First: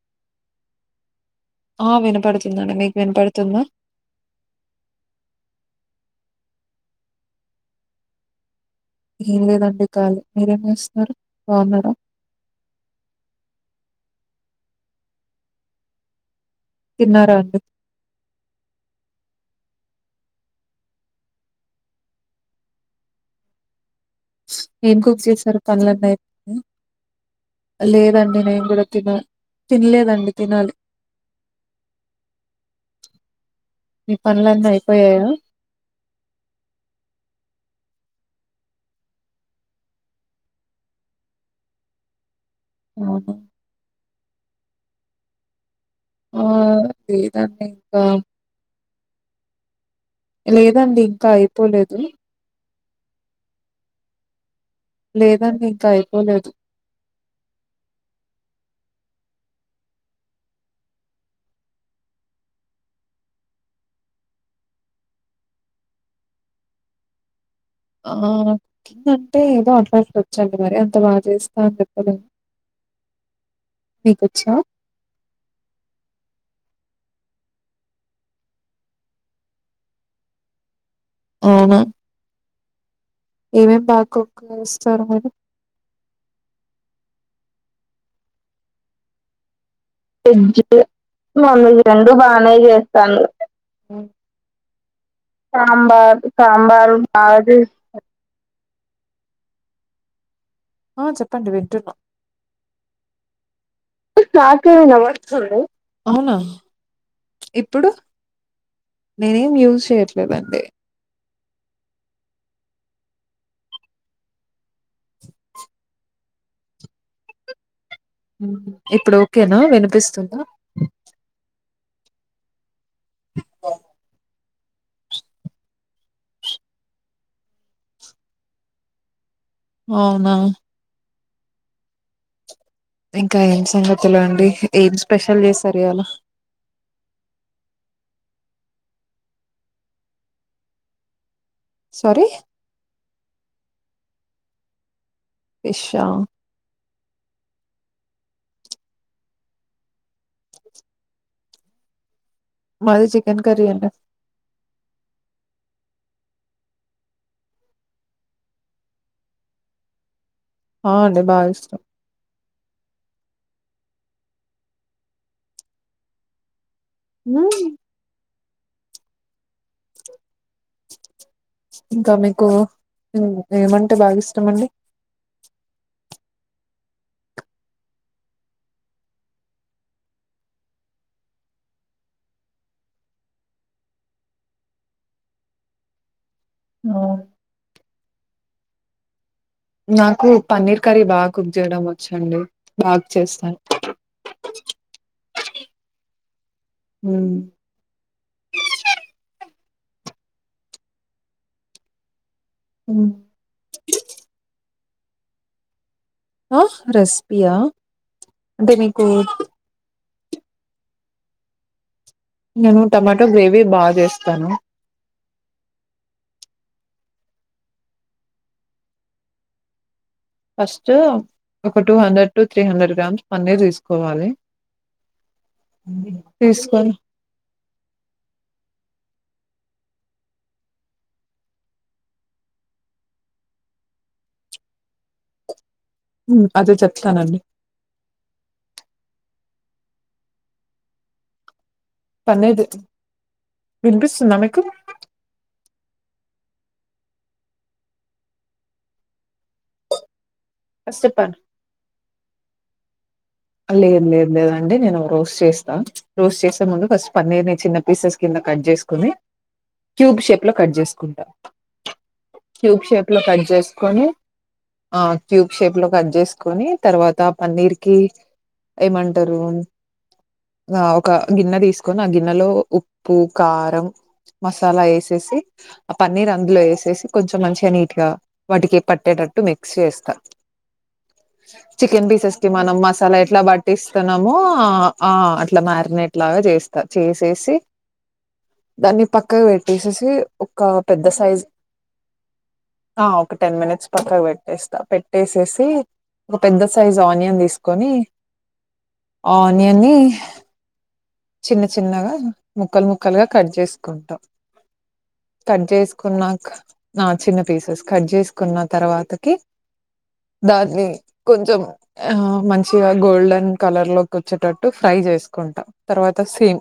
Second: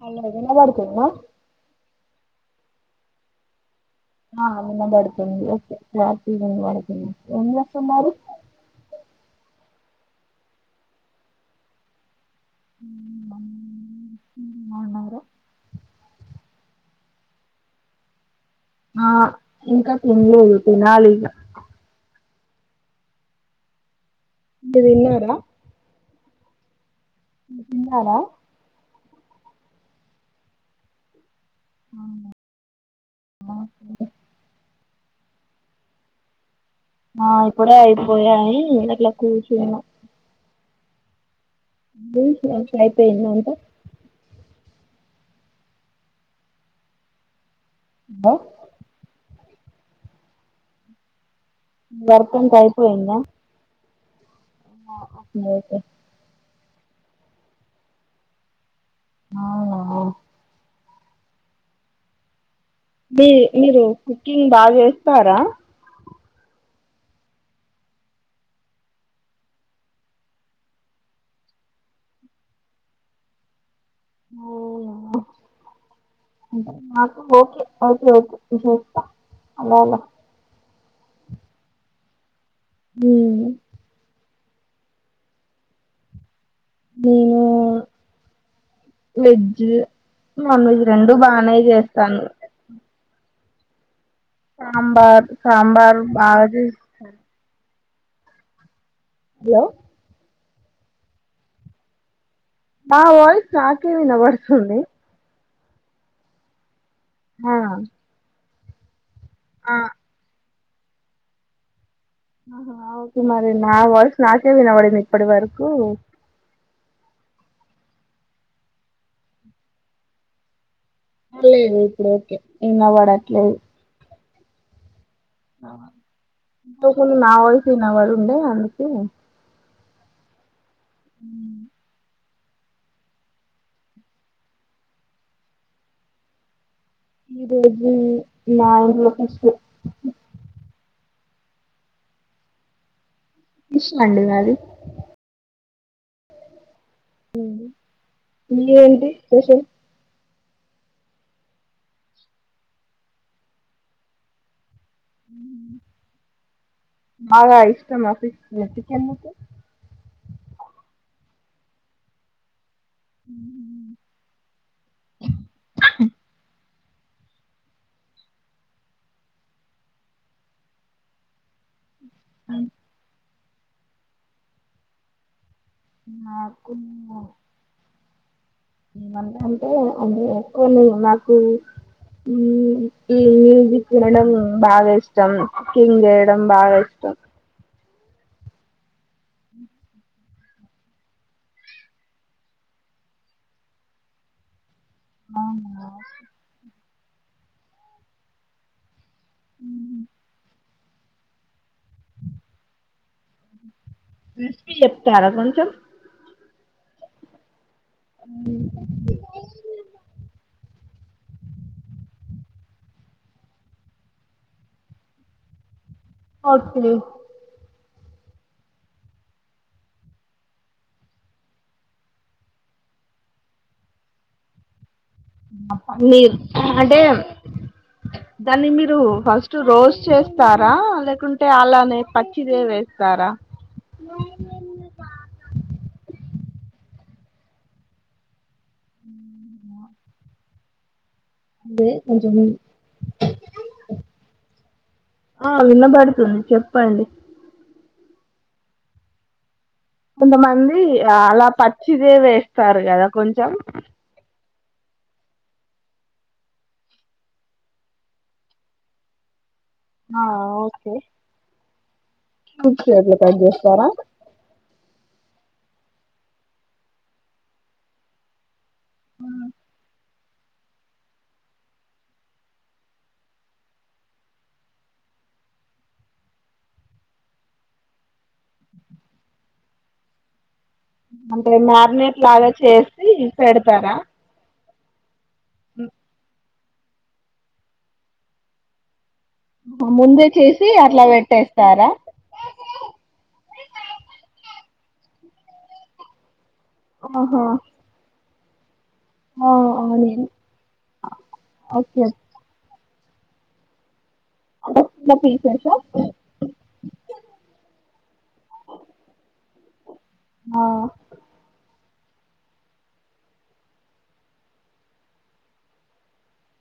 Hello వినబడుతుందా ఆ వినపడుతుందండి మీక్ వినపడుతుందా ఆ వినబడుతుంది ఒకే క్లార్ టీగా వినబడుతుంది ఎం జెస్తన్నారు ఏం లేదండి కలి మీరేం జెస్ న్నారు బాఉన్నార ఉ బమ్ ఉ బాఉన్నార తిన్నార అండి ఆ ఇంకా తిన్ లేదు తినాలి ఇగ మీరు ఏమ్ తిన్నారా కుక్ చేస్ నారు కల్ నల్ అయ్ ప్ ఊ తిన్నారా లేదండి నేన్ కూడా తిన తిన్ లేదండి తినాలి ఔనా పోయాయ ఆ ఇప్పుడే అయిపోయాయి గట్లా కూసున్న ఊక్ రా అయ్ పెయిన్ అవునా! దంట ఆ ఎతాండి ఆ లేదండి ఇంకా అయ్ ప్ వర్ కింక్ అయిపోయింద లేదండి ఇంకా అయిపోలేదు ఔన మీ మీరు కుకింగ్ బా జెస్తరా ఆ కుకింగ్ అంటే ఏదో అట్ లట్ వచ్ చండి మరే అంత బా చేస్త అన్ జెప్పలేన్ ఓ హో నాక్ ఓకే ఒకేఒకే విశేష్ త అలాలా ఔనా హ్మ్ ఏమేమ్ బాకుక్ ఎస్తారు మీరు నేను వేజు వేజ్జు య్ నాన్ వెజ్ రెండు బానే జెస్తాను సాంబార్ సాంబార్ బాగా సాంబార్ చేస్తాను బాజెస్ హలో ఆ చెప్పండి వింటున్నా నా వాయిస్ నాకే కాకె వినబడుతుంది వినబడుతుంది ఔనా ఆ ఇప్పుడు నేనేమ్ ఆ యూజ్ చేయట్లేదండి ఆహా ఓకే మరి నా వాయిసు నాకే వినబడింది ఇప్పడి వరకు ఉ ఇప్పుడు ఓకేనా వినిపిస్తుందా లేదు ఇప్పుడు ఓకే ఇన్న పడట్లేదు ఇందాక్లు నా వాయిసే వినబడు ఉండే అందుకు అవునా ఊ ఇంకా ఏం సంగతులు అండి ఏం స్పెషల్ చేశారు ఇయలా ఈ రోజు మా ఇంట్లో ఫిష్ సారి ఫిష్ అండి మాది ఫిషా అండి మీ ఏంటి స్పెషల్ మాది చికెన్ కర్రి అండి బాగా ఇష్టమా ఫిష్ చికెను ముక్కలు ఆ అండి బాగా ఇష్టం ఊ ఇంకా మీకు ఏమంటే బాగా ఇష్టమండి నాకు న ఏమంటాటే అంటే ఎక్కువలేదు నాకు ఈ మ్యూజిక్ వినడం బాగా ఇష్టం కుకింగ్ చేయడం బాగా ఇష్ ష్టం నాకు పన్నీర్ కర్రీ బా కుక్ చేయడం వచ్చండి బాగ్ చేస్తాను అవునా ఉమ్ ఉ ఉ చెప్తార కొంచం ఆ రెస్పియా ఉమ్ నేను టమాటో గ్రేవీ బా చేస్తాను ఒకే ఫస్టు ఒక two hundred to three hundred grams paneer తీసుకోవాలి మీ తీసుకొని అంటే దాన్ని మీర్ రు ఫస్ట్ రోస్ట్ చేస్తారా లేకుంటే అలానే పచ్చిదే వేస్తారా ఉ అదే చెప్తానండి అదే కొంచం పన్నీర్ వినిపిస్తుందా మీకు ఆ వినబడుతుంది చెప్పండి కొంతమంది ఫస్ట్ చెప్పండి. అలా పచ్చిదే వేస్తారు కదా కొంచెం అ లేద్ లేద్ లేదం అండి నేను రోస్ట్ చేస్తా రోస్ట్ చేసే ముందు ఫస్ట్ పన్నీర్ ని చిన్న పీసెస్ కింద కట్ చేసుకుని క్యూబ్ ఆ షేప్ లో కట్ ఓకే చేసుకుంటా క్యూబ్ షేప్ లో కట్ చేసుకొని ఆ ట్యూబ్ షేప్ లో కట్ చేసుకొని తర్వాత పన్నీర్ కి ఏమంటరు ఆ ఒక గిన్నె తీసుకొని ఆ గిన్నెలో ఉప్పు కారం మసాలా ఎసేసి ఆ పన్నీర్ అందులో ఎసేసి కొంచం మంచిగా నీట్ గా వాటికి పట్టేట్ టట్టు మిక్స్ చేస్తా అంటే చికెన్ మ్యారినేట్ బిసెస్ కి లాగా మనం చేసి మసాలా ఏట్ పెడతారా బట్టిస్తున్నామూ ఆ అట్లా మారినేట్ లాగా చెస్ చేసేసి దాన్ని పక్కకు పెట్టేసేసి ముందే ఒక చేసి అట్లా పెద్ద సైజ్ పెట్టేస్తారా ఆ ఒక టెన్ మినిట్స్ పక్కక్ పెట్టేస్తా పెట్టేసేసి ఒక పెద్ద సైజ్ ఆనియన్ ఆహా తీసుకొని ఆ ఆనియన్ని ఆనియన్ చిన్న ఓకే చిన్నగా ముక్కలు ముక్ క్కలుగా కట్ చేసుకుంటా అంటే చిన్న కట్ పీసెసా చేసుకున్నాక ఆ చిన్న పీసెస్ కట్ చేసుకున్న తర్వాతకి ఆ దాన్ని కొంచం ఆ మంచి ఇగ గోల్డెన్ కలర్ లోకి వచ్చేటట్టు ఫ్రై చేసుకుంటాం తర్వాత సేమ్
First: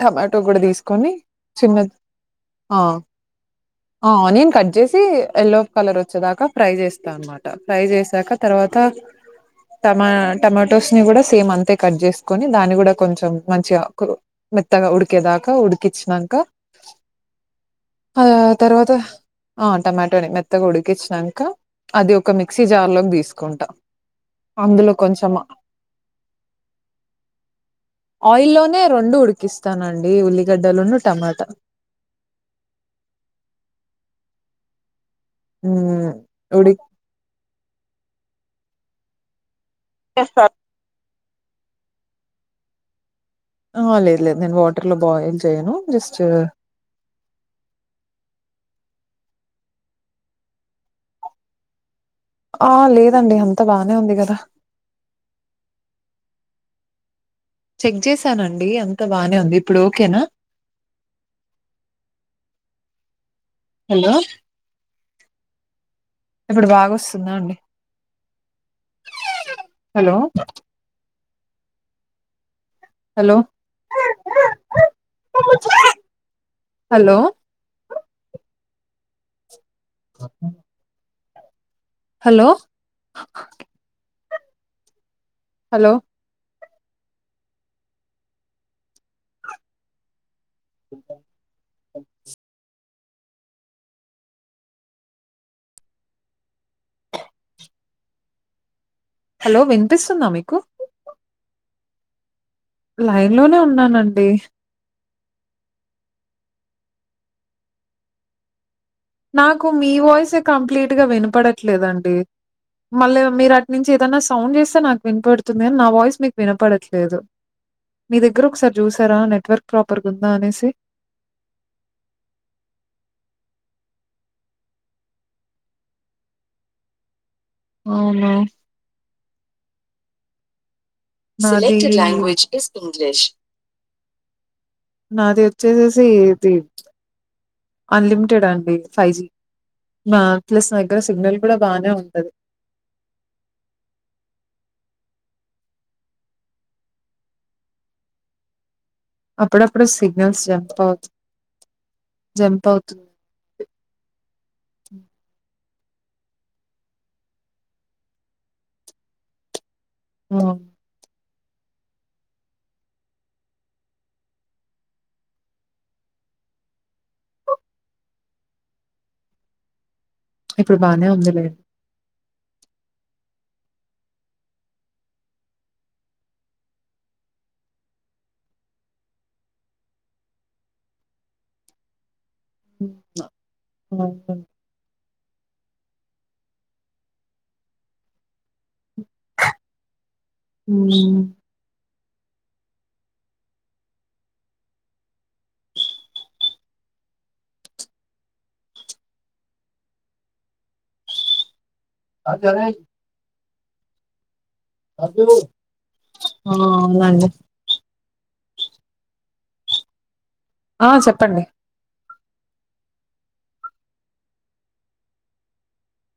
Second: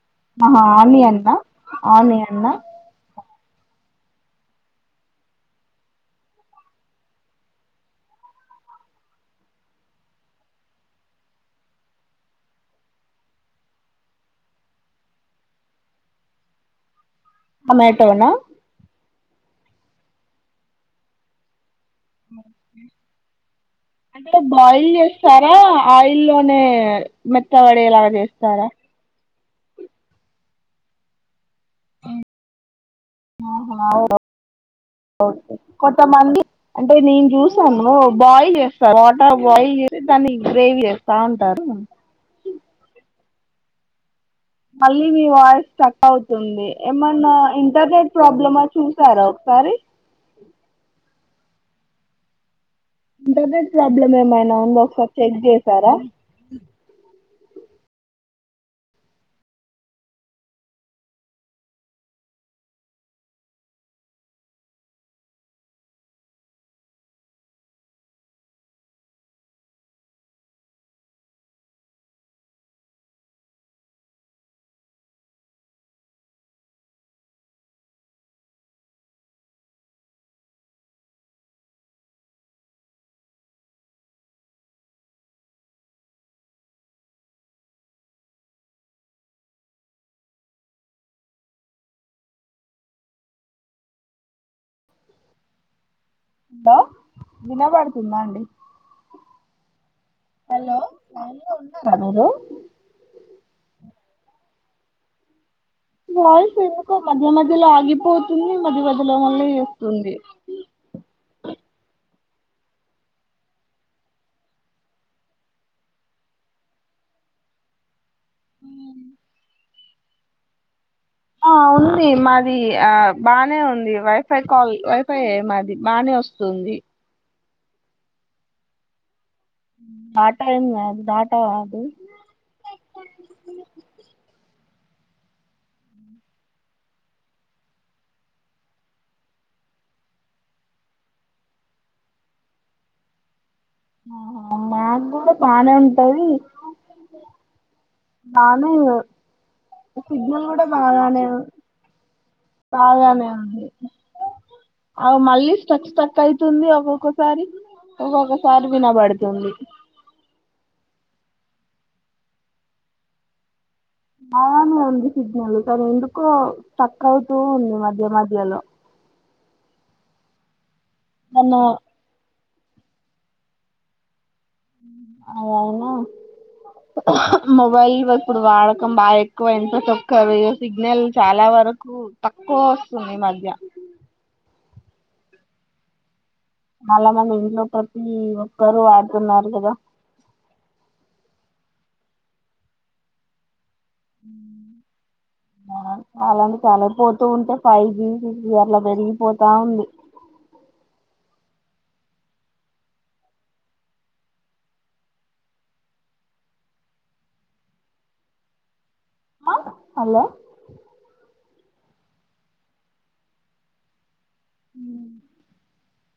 టమాటో గుడా ఆహా తీసుకొని ఆనియన్నా చిన్నద్ ఆనియన్నా ఆ ఆ ఆనియన్ కట్ చేసి ఎల్లో కలర్ వచ్చేదాకా ఫ్రై చేస్తా అనమాట ఫ్రై చేసాక తర్వాత టమా టమాటోస్ ని గుడా సేమ్ అంతే కట్ చేసుకొని దాన్ని గుడా కొంచెం మంచిగా కు మెత్తగా ఉడికేదా కు ఉడికిచ్చినంక ఆ టమాటోనా తర్వాత ఆ టమాటో నే మెత్తగా ఉడికించినంక అది ఒక మిక్సీ జార్ లోకి తీసుకుంటా అందులో కొంచెం సరే ఆయిల్ లోనే మెత్తబడె లాగా చేస్తారా ఆయిల్లోనే రెండు ఉడికిస్తానండి ఉల్లిగడ్డలును టమాట ఆహా ఆ వొ ఓకే మ్మ్ కొంతమంది ఉడి అంటే నేను చూసాను బాయిల్ చేస్తారు వాటర్ బాయిల్ చేసి దాన్ని గ్రేవీ చేస్తా ఉంటారు ఆ లేదు లేదు నేను వాటర్ లో మళ్ళీ మీ బాయిల్ వాయిస్ చేయను స్ట్రక్ జస్ట్ అవుతుంది ఏమన్నా ఇంటర్నెట్ ప్రాబ్లమ చూసారా ఒక సారి ఆ లేదండి అంత ఇంటర్నెట్ బానే ప్రాబ్లమ్ ఉంది కదా ఏమైనా ఉందా ఒకసారి చెక్ చేసారా చెక్ చేసానండి అంత బానే ఉంది ఇప్పుడు ఓకేనా హలో ఇప్పుడు బాగొస్తుందా అండి hello hello hello hello hello లో వినబడుతుందా అండి హలో వినిపిస్తుందా మీకు అ మీరు లైన్ లోనే ఉన్నానండి వాయిస్ ఎందుకో మధ్య మధ్యల ఆగిపోతుంది మధ్య మద్ నాకు మీ వాయిసే కంప్లీట్ గా వినపడట్లేదు అండి మళ్ళీ మీరు అటు నుంచి ఏదన్నా సౌండ్ చేస్తే నాకు వినపడుతుంది అని నా వాయిస్ మీకు వినపడట్లేదు మీ దగ్గర ఒకసారి చూసారా నెట్వర్క్ ప్రాపర్గా ఉందా అనేసి ఆ ఉంది మాది ఆ బానే ఉంది వైఫై కాల్ వైఫై ఎ మాది బానే వస్తుంది అవునా ఆట ఏం కాదు డాటా నాది కాదు నాది ఒచ్చేసేసి ఇది అన్లిమిటెడా అండి ఫైవ్ జీ నా ప్లస్ నా దగ్గర సిగ్నల్ కూడా బానే ఉంటది ఆహ మాకు కూడా బానే ఉంటది బాను అప్పుడప్పుడు సిగ్నల్స్ సిగ్నల్ కూడ జంప్ అవుత్ బాగానే జంప్ అవుతుంది. బాగానే ఉంది అవ్ మళ్ళీ తట్టు తటైతుంది ఒకొక్కసారి ఒక్కొక్కసారి ఒక్కొక్కసారి వినబడుతుంది నా బగనే ఉంది సిగ్నల్ కానీ ఎందుకో స్ట్రక్ అవుతూ ఉంది మధ్య మధ్యలో ఇప్పుడు బానే ఉందిలే దాన్ని అది అయినా మొబైల్ ఇప్పుడు వాడకం బాగ ఎక్కువైంది ప్రతి ఒక్కరు సిగ్నల్ చాలా వర్ రకు తక్కువ వస్తుంది ఈ మధ్య హ్మ్. హ్మ్. చాలా మంది ఇంట్లో ప్రతి ఒక్కరు వాడుతున్నారు కదా హ్మ్. చాలా [unintelligible] పోతూ ఉంటే ఫైవ్ జి సిక్స్ జి అట్లా పెరిగిపోతా ఉంది ఆ! ఆ అవునండి ఆ హలో ఆ చెప్పండి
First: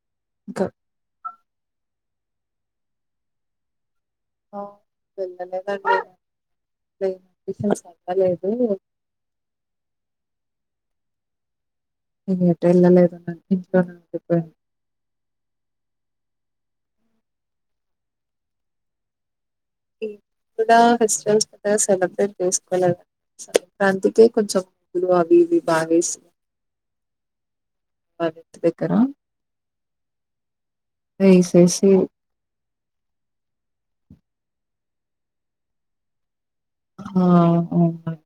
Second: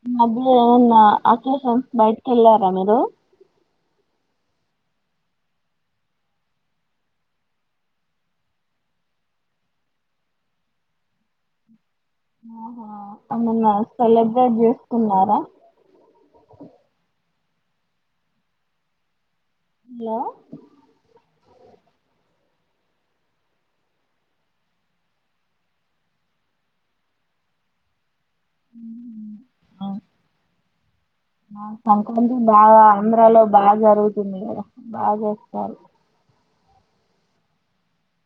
ఈ మద్యలో ఇంకా ఏమన్నా అకెషన్సకి బయట్కేళ్ళారా మీరు ఆ వెళ్లలేదండి [unintelligible] అవ్వలేదు నేను ఎటు ఆహా వెళ్ళలేదు ఏమ్మన్నా ఇంట్లోనే ఉండిపోయాను సెలబ్రేట్ చేసుకున్నారా ఎం హలో కూడ ఫెస్టివేల్స్ సెలబ్రేట్ చేసుకోలే సంక్రాంతికే కొంచెం ముగ్గులు అవి ఇవి బాగేసి మా ఇంటి దగ్గర ఆ, ఆ వేసేసి సంక్రాంతి కి బాగా ఆంధ్రాలో బాగ జరుగుతుంది కదా బాగా చేస్తారు ఆ [unintelligible]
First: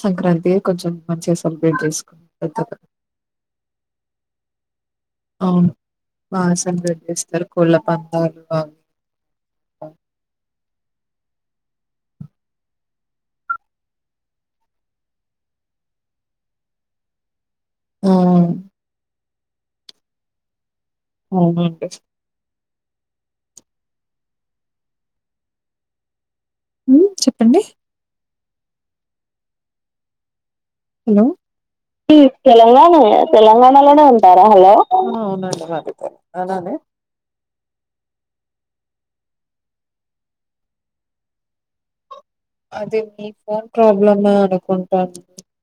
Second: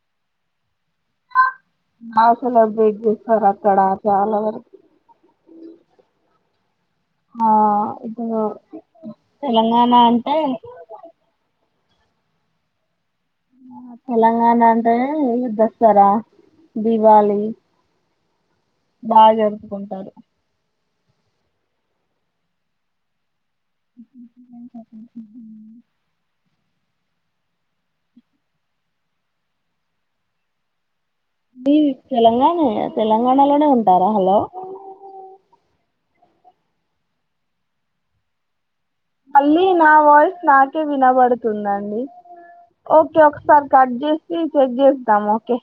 సంక్రాంతియే కొంచెం మంచిగా సెలబ్రేట్ చేసుకు బాగా పెద్దగా సెలబ్రేట్ చేస్తారు అక్కడ చాలా వరకు అవును బానే సెలెబ్రేట్ చేస్తారు ఆ కోళ్ల ఇప్పుడు పందలు తెలంగాణ అంటే తెలంగాణ అంటేనే దసరా దివాలి హుం బాగ జరుపుకుంటారు అవునండి హుమ్ చెప్పండి హలో టి తెలంగాణల తెలంగాణలోనే ఉంటారా హలో అలానే మళ్ళీ నా వాయిస్ నాకే వినబడుతుందండి అది ఓకే మీ ఒకసారి ఫోన్ కట్ ప్రాబ్లమే చేసి చెక్ అనుకుంటాను చేద్దాం ఓకే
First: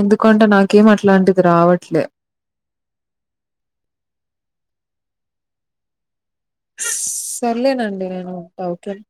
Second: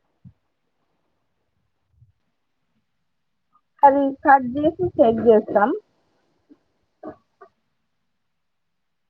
ఎందుకంటే నాకేం అట్లాంటిది రావట్లే అది కట్ జేసి చెక్ చేస్తాం సర్లేనండి నేను డౌకేన్